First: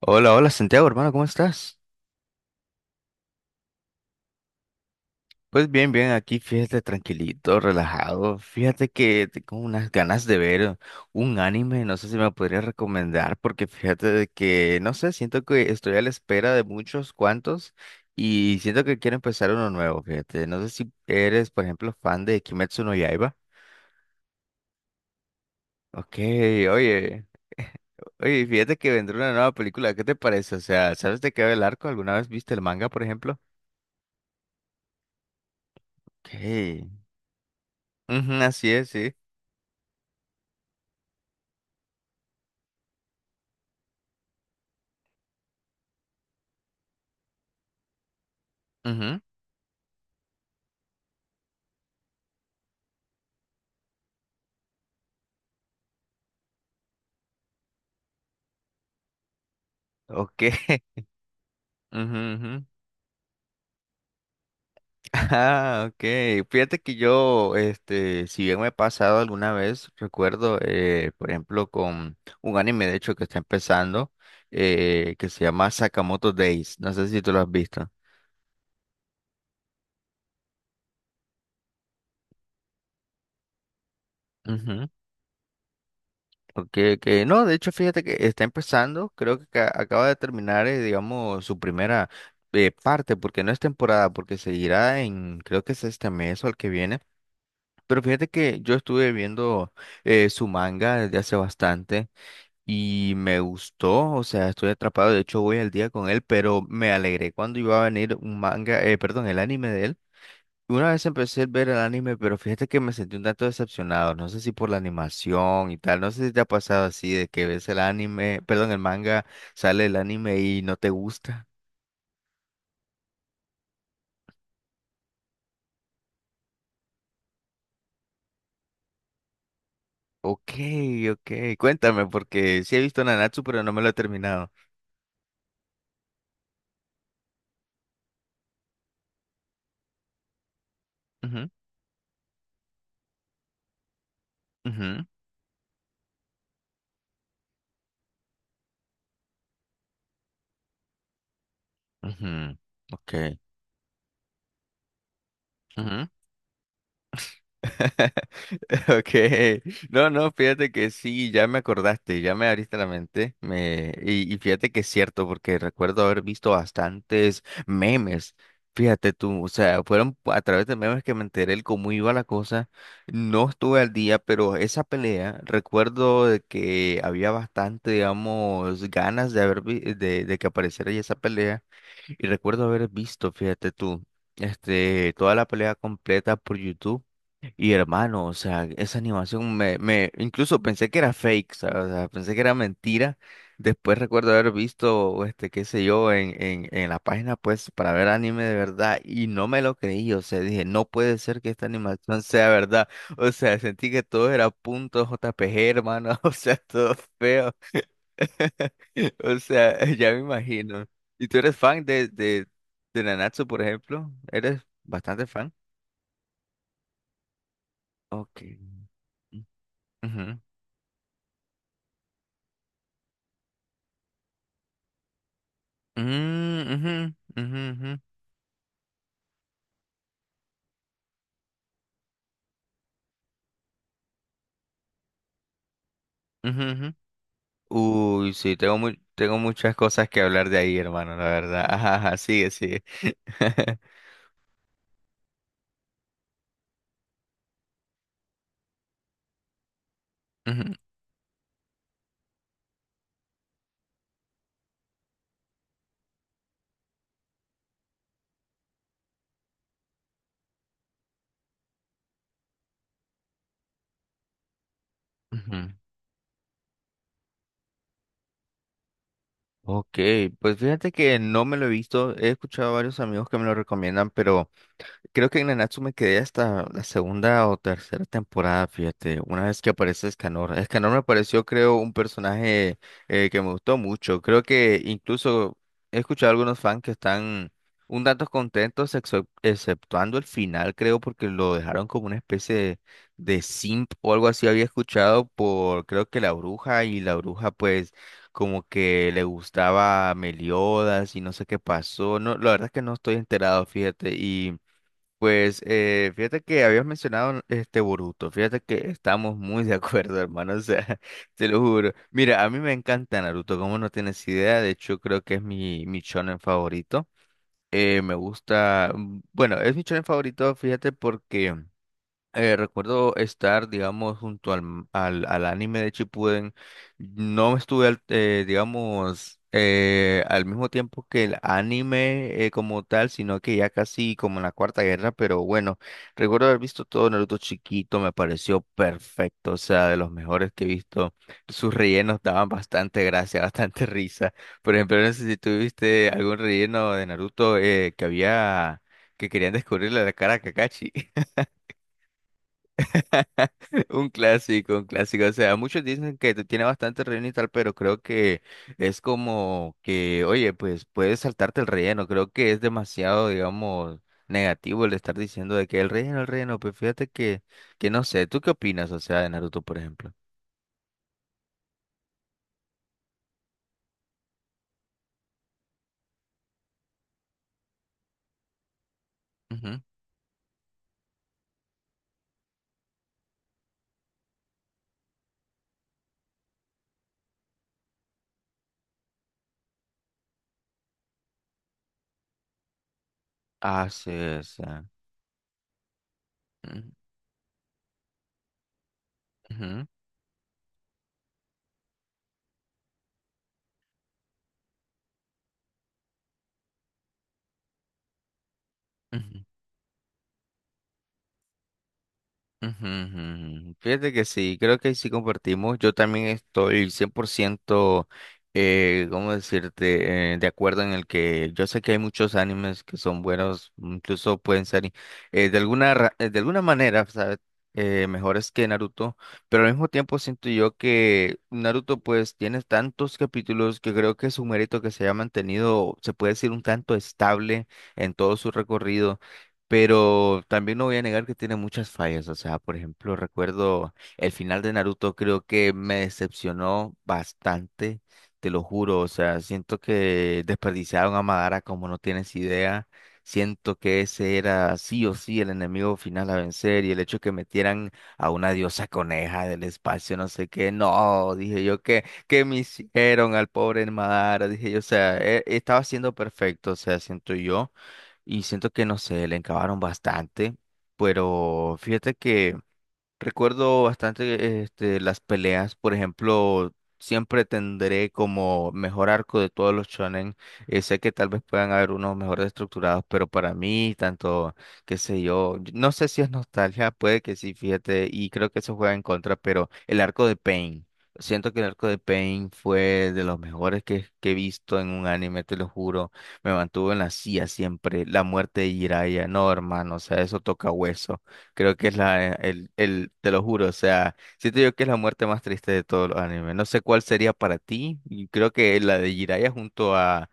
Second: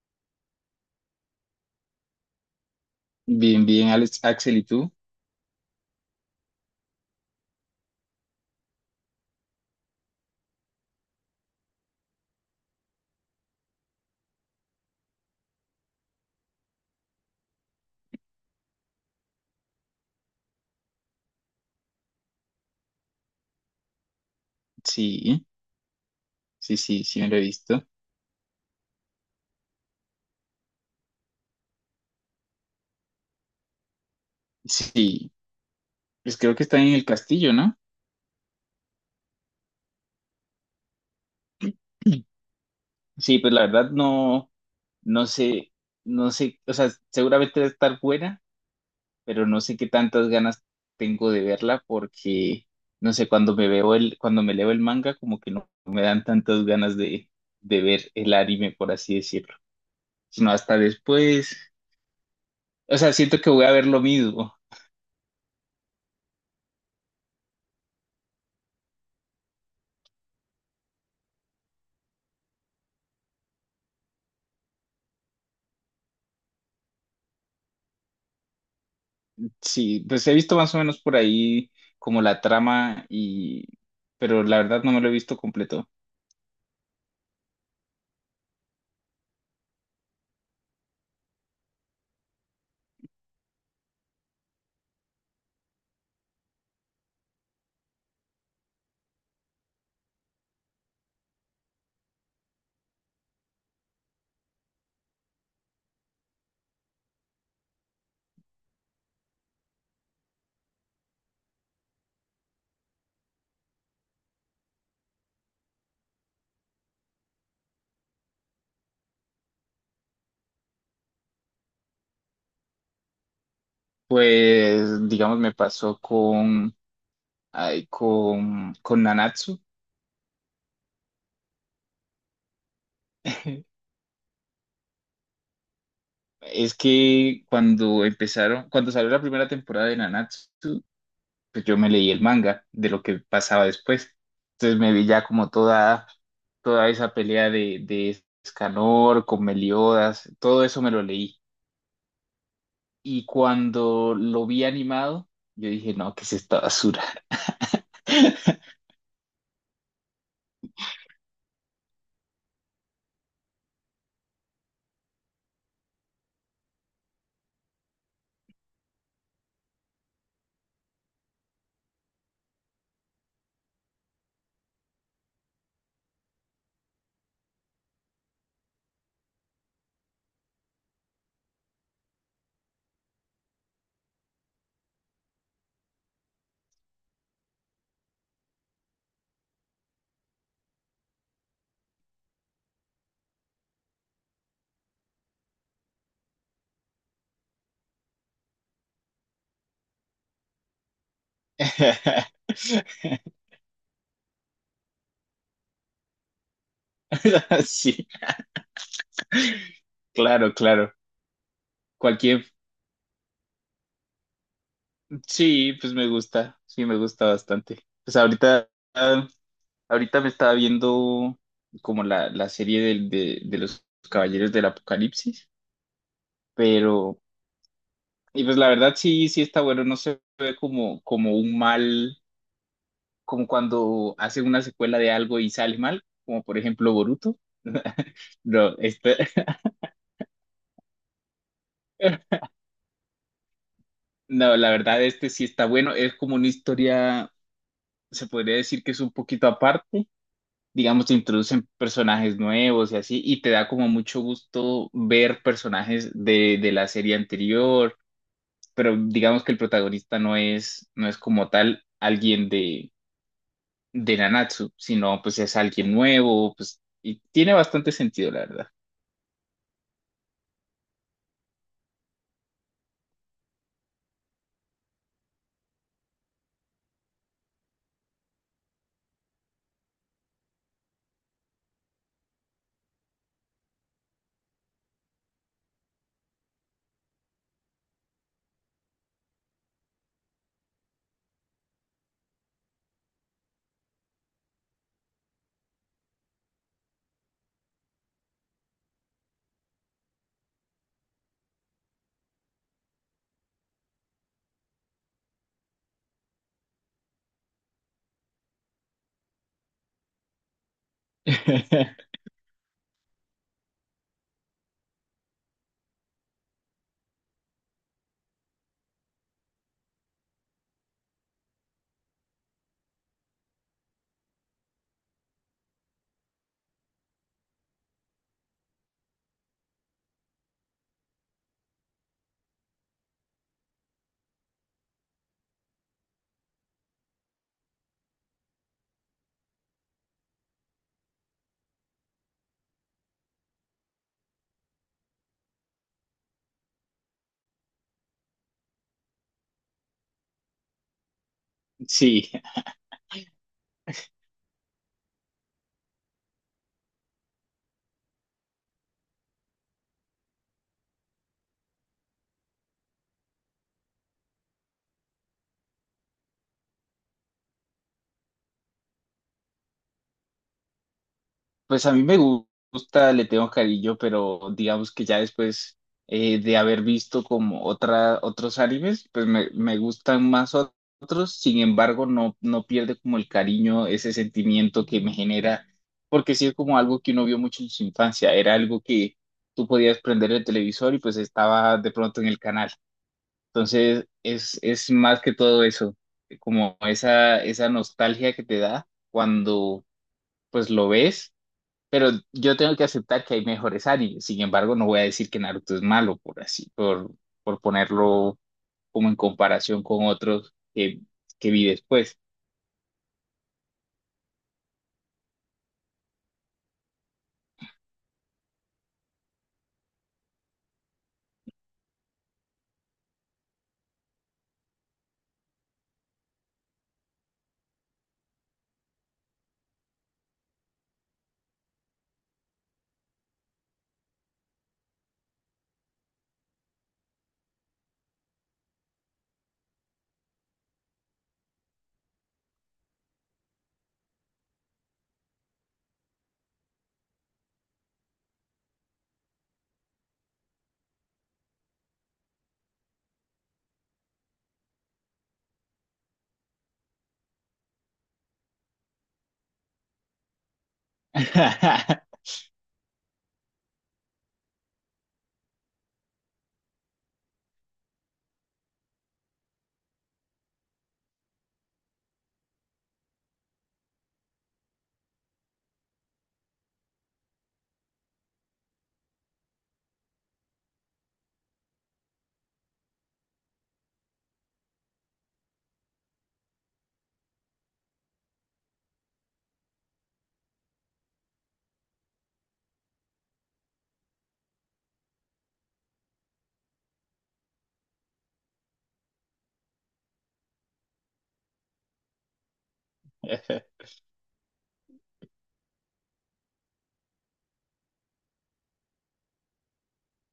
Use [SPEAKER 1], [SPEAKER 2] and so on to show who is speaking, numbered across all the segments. [SPEAKER 1] Hola, hola Santiago, hermano, ¿cómo estás?
[SPEAKER 2] Bien, bien, Alex, Axel, ¿y tú?
[SPEAKER 1] Pues bien, bien, aquí fíjate tranquilito, relajado. Fíjate que tengo unas ganas de ver un anime, no sé si me podrías recomendar, porque fíjate de que, no sé, siento que estoy a la espera de muchos cuantos y siento que quiero empezar uno nuevo, fíjate. No sé si eres, por ejemplo, fan de Kimetsu no Yaiba.
[SPEAKER 2] Sí,
[SPEAKER 1] Ok,
[SPEAKER 2] sí, sí, sí,
[SPEAKER 1] oye,
[SPEAKER 2] me lo he visto.
[SPEAKER 1] oye, fíjate que vendrá una nueva película, ¿qué te parece? O sea, ¿sabes de qué va el arco? ¿Alguna vez viste el manga, por ejemplo?
[SPEAKER 2] Sí,
[SPEAKER 1] Ok.
[SPEAKER 2] pues creo que está en el castillo, ¿no?
[SPEAKER 1] Ujú, así es, sí.
[SPEAKER 2] Sí, pues la verdad no, no sé, no sé, o sea, seguramente debe estar buena,
[SPEAKER 1] Ujú,
[SPEAKER 2] pero no sé qué tantas ganas tengo de verla porque, no sé, cuando me leo el manga, como que no me dan tantas ganas de ver el anime, por así decirlo,
[SPEAKER 1] ok.
[SPEAKER 2] sino hasta después.
[SPEAKER 1] Ujú, ujú.
[SPEAKER 2] O sea, siento que voy a ver lo mismo.
[SPEAKER 1] Ah, ok. Fíjate que yo, si bien me ha pasado alguna vez, recuerdo, por ejemplo, con un anime, de hecho, que está empezando, que se llama Sakamoto Days. No sé si tú lo has visto.
[SPEAKER 2] Sí, pues he visto más o menos por ahí como la trama, y, pero la verdad
[SPEAKER 1] Ujú.
[SPEAKER 2] no me lo he visto completo.
[SPEAKER 1] Okay, que no, de hecho, fíjate que está empezando, creo que acaba de terminar, digamos, su primera parte, porque no es temporada, porque seguirá en, creo que es este mes o el que viene. Pero fíjate que yo estuve viendo su manga desde hace bastante y me gustó, o sea, estoy atrapado, de hecho voy al día con él, pero me alegré cuando iba a venir un manga, perdón, el anime de él. Y una vez empecé a ver el anime, pero fíjate que me sentí un tanto decepcionado, no sé si por la animación y tal, no sé si te ha pasado así de que ves el anime, perdón, el manga, sale el anime y no te gusta.
[SPEAKER 2] Pues, digamos, me pasó con Nanatsu.
[SPEAKER 1] Ok, ok, cuéntame, porque sí he visto Nanatsu, pero no me lo he terminado.
[SPEAKER 2] Es que cuando salió la primera temporada de Nanatsu,
[SPEAKER 1] Ujú,
[SPEAKER 2] pues yo me leí el manga de lo que pasaba después. Entonces me
[SPEAKER 1] ujú.
[SPEAKER 2] vi ya toda esa pelea de Escanor con Meliodas, todo eso me lo leí.
[SPEAKER 1] Ujú, ok.
[SPEAKER 2] Y cuando lo vi animado, yo dije,
[SPEAKER 1] Ujú.
[SPEAKER 2] no, ¿qué es esta basura?
[SPEAKER 1] Okay, no, no, fíjate que sí, ya me acordaste, ya me abriste la mente, me y fíjate que es cierto porque recuerdo haber visto bastantes memes, fíjate tú, o sea, fueron a través de memes que me enteré el cómo iba la cosa, no estuve al día, pero esa pelea recuerdo de que había bastante, digamos, ganas de haber de que apareciera ya esa pelea. Y recuerdo haber visto, fíjate tú, toda la pelea completa por YouTube. Y hermano, o sea, esa animación me, me, incluso pensé que era fake, ¿sabes? O sea, pensé que era mentira. Después recuerdo haber visto, qué sé yo, en la página, pues, para ver anime de verdad. Y no me lo creí, o sea, dije, no puede ser que esta animación sea verdad. O sea, sentí que todo era punto JPG, hermano, o sea, todo feo.
[SPEAKER 2] Sí,
[SPEAKER 1] O sea, ya me
[SPEAKER 2] claro,
[SPEAKER 1] imagino.
[SPEAKER 2] claro.
[SPEAKER 1] ¿Y tú eres fan de, de,
[SPEAKER 2] Cualquier,
[SPEAKER 1] de Nanatsu, por ejemplo? ¿Eres bastante fan?
[SPEAKER 2] sí, pues me gusta, sí, me gusta bastante. Pues
[SPEAKER 1] Ok.
[SPEAKER 2] ahorita, ah, ahorita me
[SPEAKER 1] Ujú.
[SPEAKER 2] estaba viendo como la serie de los Caballeros del Apocalipsis,
[SPEAKER 1] Mm, ujú,
[SPEAKER 2] pero
[SPEAKER 1] ujú, ujú,
[SPEAKER 2] y pues la verdad sí, sí está bueno, no se ve como, como un mal, como cuando hacen una secuela de algo y sale mal, como por
[SPEAKER 1] ujú,
[SPEAKER 2] ejemplo
[SPEAKER 1] ujú.
[SPEAKER 2] Boruto.
[SPEAKER 1] Uy, sí,
[SPEAKER 2] No,
[SPEAKER 1] tengo mu-
[SPEAKER 2] este,
[SPEAKER 1] tengo muchas cosas que hablar de ahí, hermano, la verdad. Ajá, ajá, sigue, sigue.
[SPEAKER 2] no, la verdad, este sí está bueno. Es como una historia, se podría decir que es un poquito aparte.
[SPEAKER 1] Ujú,
[SPEAKER 2] Digamos, te introducen personajes nuevos y así, y te da como mucho gusto ver personajes de la serie anterior, pero digamos que el protagonista no es como tal de Nanatsu, sino pues
[SPEAKER 1] ujú.
[SPEAKER 2] es alguien nuevo, pues, y tiene bastante sentido, la verdad.
[SPEAKER 1] Ok, pues fíjate que no me lo he visto. He escuchado a varios amigos que me lo recomiendan, pero creo que en Nanatsu me quedé hasta la segunda o tercera temporada, fíjate, una vez que aparece Escanor. Escanor me pareció, creo, un personaje que me gustó mucho. Creo que incluso he escuchado a algunos fans que están un tanto contentos, exceptuando el final, creo, porque lo dejaron como una especie de, simp o algo así. Había escuchado por, creo que la bruja, y la bruja, pues, como que le gustaba a Meliodas y no sé qué pasó. No, la verdad es que no estoy enterado, fíjate, y. Pues fíjate que habías mencionado este Boruto, fíjate que estamos muy de acuerdo, hermano, o sea, te lo juro. Mira, a mí me encanta Naruto, como no tienes idea, de hecho creo que es mi shonen favorito. Me gusta, bueno, es mi shonen favorito, fíjate porque recuerdo estar, digamos, junto al anime de Shippuden. No estuve, digamos, al mismo tiempo que el anime como tal, sino que ya casi como en la Cuarta Guerra, pero bueno, recuerdo haber visto todo Naruto chiquito, me pareció perfecto, o sea, de los mejores que he visto. Sus rellenos daban bastante gracia, bastante risa. Por ejemplo, no sé si tuviste algún relleno de Naruto que había, que querían descubrirle la cara a Kakashi.
[SPEAKER 2] Sí,
[SPEAKER 1] Un clásico, un clásico. O sea, muchos dicen que tiene bastante relleno y tal, pero creo que es como que, oye, pues puedes saltarte el relleno. Creo que es demasiado, digamos, negativo el estar diciendo de que el relleno, el relleno. Pues fíjate que, no sé. ¿Tú qué opinas, o sea, de Naruto, por ejemplo?
[SPEAKER 2] pues a mí me gusta, le tengo cariño, pero digamos que ya después, de haber visto como otros animes, pues me
[SPEAKER 1] Ujú.
[SPEAKER 2] gustan más otros. Sin embargo no, no pierde como el cariño, ese sentimiento que me genera, porque sí es como algo que uno vio mucho en su infancia. Era algo que tú podías prender el televisor y pues estaba de pronto en el canal.
[SPEAKER 1] Ah, sí, o sea.
[SPEAKER 2] Es más que todo eso, como
[SPEAKER 1] Ujú,
[SPEAKER 2] esa nostalgia que te da cuando
[SPEAKER 1] ujú,
[SPEAKER 2] pues lo ves. Pero yo tengo que aceptar que hay mejores animes. Sin embargo, no voy a decir que Naruto es malo por por ponerlo como en
[SPEAKER 1] ujú.
[SPEAKER 2] comparación con otros que vi después.
[SPEAKER 1] Ujú, ujú. Ujú. Fíjate que sí, creo que sí compartimos. Yo también estoy 100%, ¿cómo decirte?, de acuerdo en el que yo sé que hay muchos animes que son buenos, incluso pueden ser de alguna manera, ¿sabes? Mejores que Naruto, pero al mismo tiempo siento yo que Naruto pues tiene tantos capítulos que creo que es un mérito que se haya mantenido, se puede decir un tanto estable en todo su recorrido. Pero también no voy a negar que tiene muchas fallas. O sea, por ejemplo, recuerdo el final de Naruto, creo que me decepcionó bastante, te lo juro. O sea, siento que desperdiciaron a Madara como no tienes idea. Siento que ese era sí o sí el enemigo final a vencer y el hecho que metieran a una diosa coneja del espacio, no sé qué, no, dije yo que, me hicieron al pobre Madara, dije yo, o sea, estaba siendo perfecto, o sea, siento yo y siento que, no sé, le encabaron bastante, pero fíjate que... Recuerdo bastante las peleas, por ejemplo, siempre tendré como mejor arco de todos los shonen. Sé que tal vez puedan haber unos mejores estructurados, pero para mí, tanto, qué sé yo, yo no sé si es nostalgia, puede que sí, fíjate, y creo que eso juega en contra, pero el arco de Pain. Siento que el arco de Pain fue de los mejores que he visto en un anime, te lo juro. Me mantuvo en la silla siempre. La muerte de Jiraiya, no, hermano, o sea, eso toca hueso. Creo que es te lo juro, o sea, siento yo que es la muerte más triste de todos los animes. No sé cuál sería para ti, y creo que la de Jiraiya junto a,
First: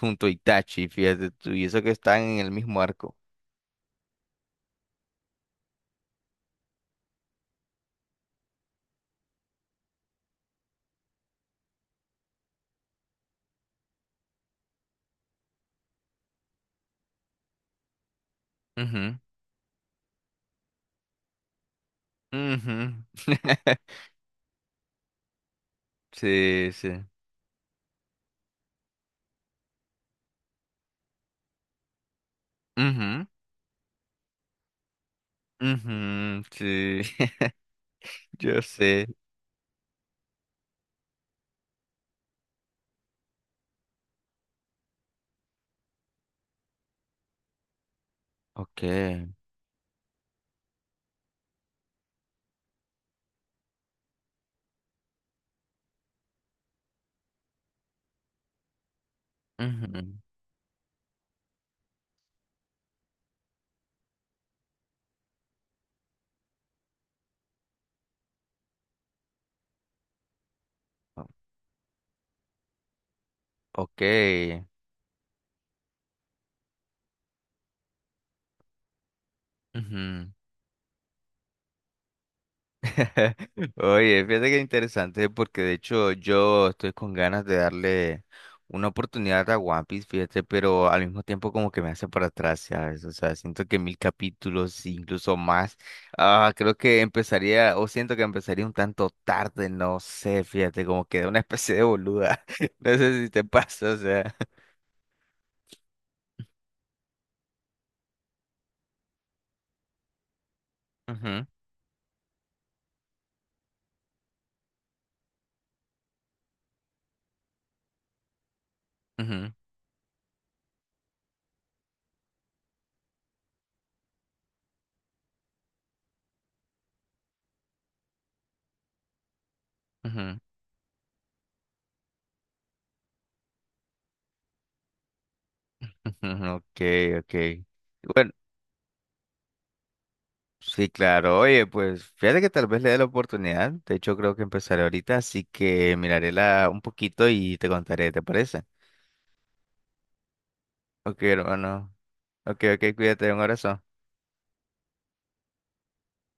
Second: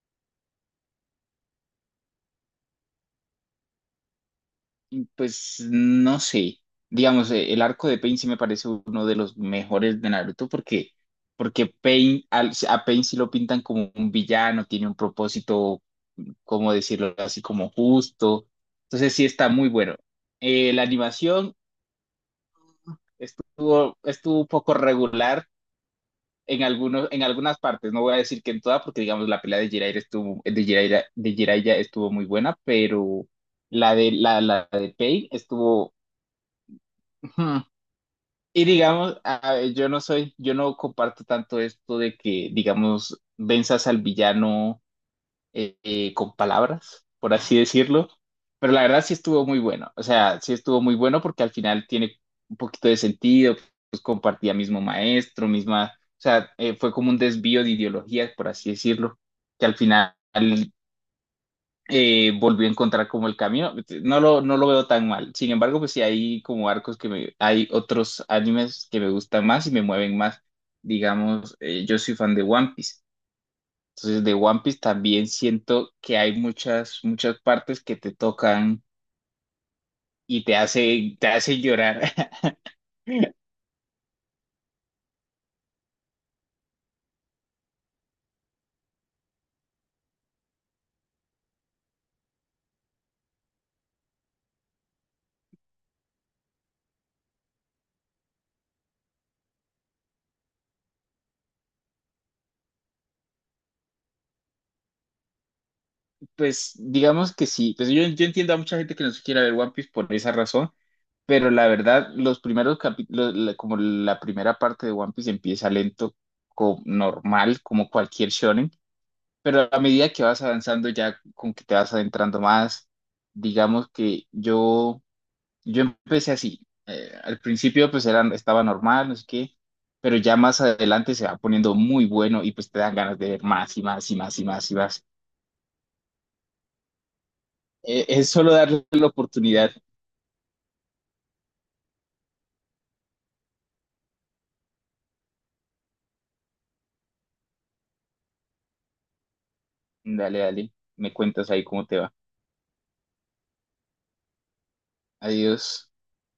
[SPEAKER 1] junto a Itachi, fíjate tú, y eso que están en el mismo arco.
[SPEAKER 2] Pues no sé. Digamos, el arco de Pain sí me parece uno de los mejores de Naruto, porque, porque Pain, al- a Pain sí lo pintan como un villano, tiene un propósito, ¿cómo decirlo así? Como justo. Entonces
[SPEAKER 1] Ujú,
[SPEAKER 2] sí está muy bueno. La animación
[SPEAKER 1] ujú.
[SPEAKER 2] estuvo, estuvo un poco regular en
[SPEAKER 1] Sí, sí.
[SPEAKER 2] algunos, en algunas partes. No voy a decir que en todas, porque digamos la pelea de Jiraiya estuvo, de Jiraiya estuvo muy buena,
[SPEAKER 1] Ujú,
[SPEAKER 2] pero la de Pei estuvo...
[SPEAKER 1] ujú, sí,
[SPEAKER 2] hmm,
[SPEAKER 1] yo
[SPEAKER 2] y
[SPEAKER 1] sé.
[SPEAKER 2] digamos, a- yo no comparto tanto esto de que, digamos, venzas al villano, con palabras, por así decirlo. Pero la verdad sí
[SPEAKER 1] Okay.
[SPEAKER 2] estuvo muy bueno. O sea, sí estuvo muy bueno porque al final tiene un poquito de sentido. Pues compartía mismo maestro, misma. O sea, fue como un desvío de ideologías, por así decirlo, que al final,
[SPEAKER 1] ujú,
[SPEAKER 2] volvió a encontrar como el camino. No lo veo tan mal. Sin embargo, pues sí hay como arcos que me. Hay otros animes que me gustan más y me mueven más.
[SPEAKER 1] o-
[SPEAKER 2] Digamos, yo soy fan de One Piece. Entonces, de One
[SPEAKER 1] Okay.
[SPEAKER 2] Piece también siento que hay muchas, muchas partes que te tocan
[SPEAKER 1] ujú.
[SPEAKER 2] y te hace llorar.
[SPEAKER 1] Oye, fíjate que interesante porque de hecho yo estoy con ganas de darle una oportunidad a One Piece, fíjate, pero al mismo tiempo como que me hace para atrás, ¿sabes? O sea, siento que mil capítulos, incluso más, creo que empezaría, o siento que empezaría un tanto tarde, no sé, fíjate, como que de una especie de boluda, no sé si te pasa, o sea.
[SPEAKER 2] Pues digamos que sí, pues yo entiendo a mucha gente que no se quiera ver One Piece por esa razón,
[SPEAKER 1] Ujú,
[SPEAKER 2] pero la verdad, los primeros capítulos, como la primera parte de One Piece empieza lento, co- normal, como cualquier shonen,
[SPEAKER 1] ujú,
[SPEAKER 2] pero a medida que vas avanzando, ya con que te vas adentrando más, digamos que yo... Yo empecé así. Eh, al principio pues era, estaba normal, no sé qué, pero ya
[SPEAKER 1] ujú,
[SPEAKER 2] más adelante se va poniendo muy bueno y pues te dan ganas de ver más y más y más y más y más.
[SPEAKER 1] ujú, ok, ok.
[SPEAKER 2] Es
[SPEAKER 1] Bueno,
[SPEAKER 2] solo darle la oportunidad.
[SPEAKER 1] sí, claro. Oye, pues fíjate que tal vez le dé la oportunidad. De hecho, creo que empezaré ahorita, así que miraré la un poquito y te contaré, ¿te parece?
[SPEAKER 2] Dale, dale, me
[SPEAKER 1] Ok,
[SPEAKER 2] cuentas ahí cómo
[SPEAKER 1] hermano.
[SPEAKER 2] te va.
[SPEAKER 1] Ok, ok, cuídate, un abrazo.
[SPEAKER 2] Adiós.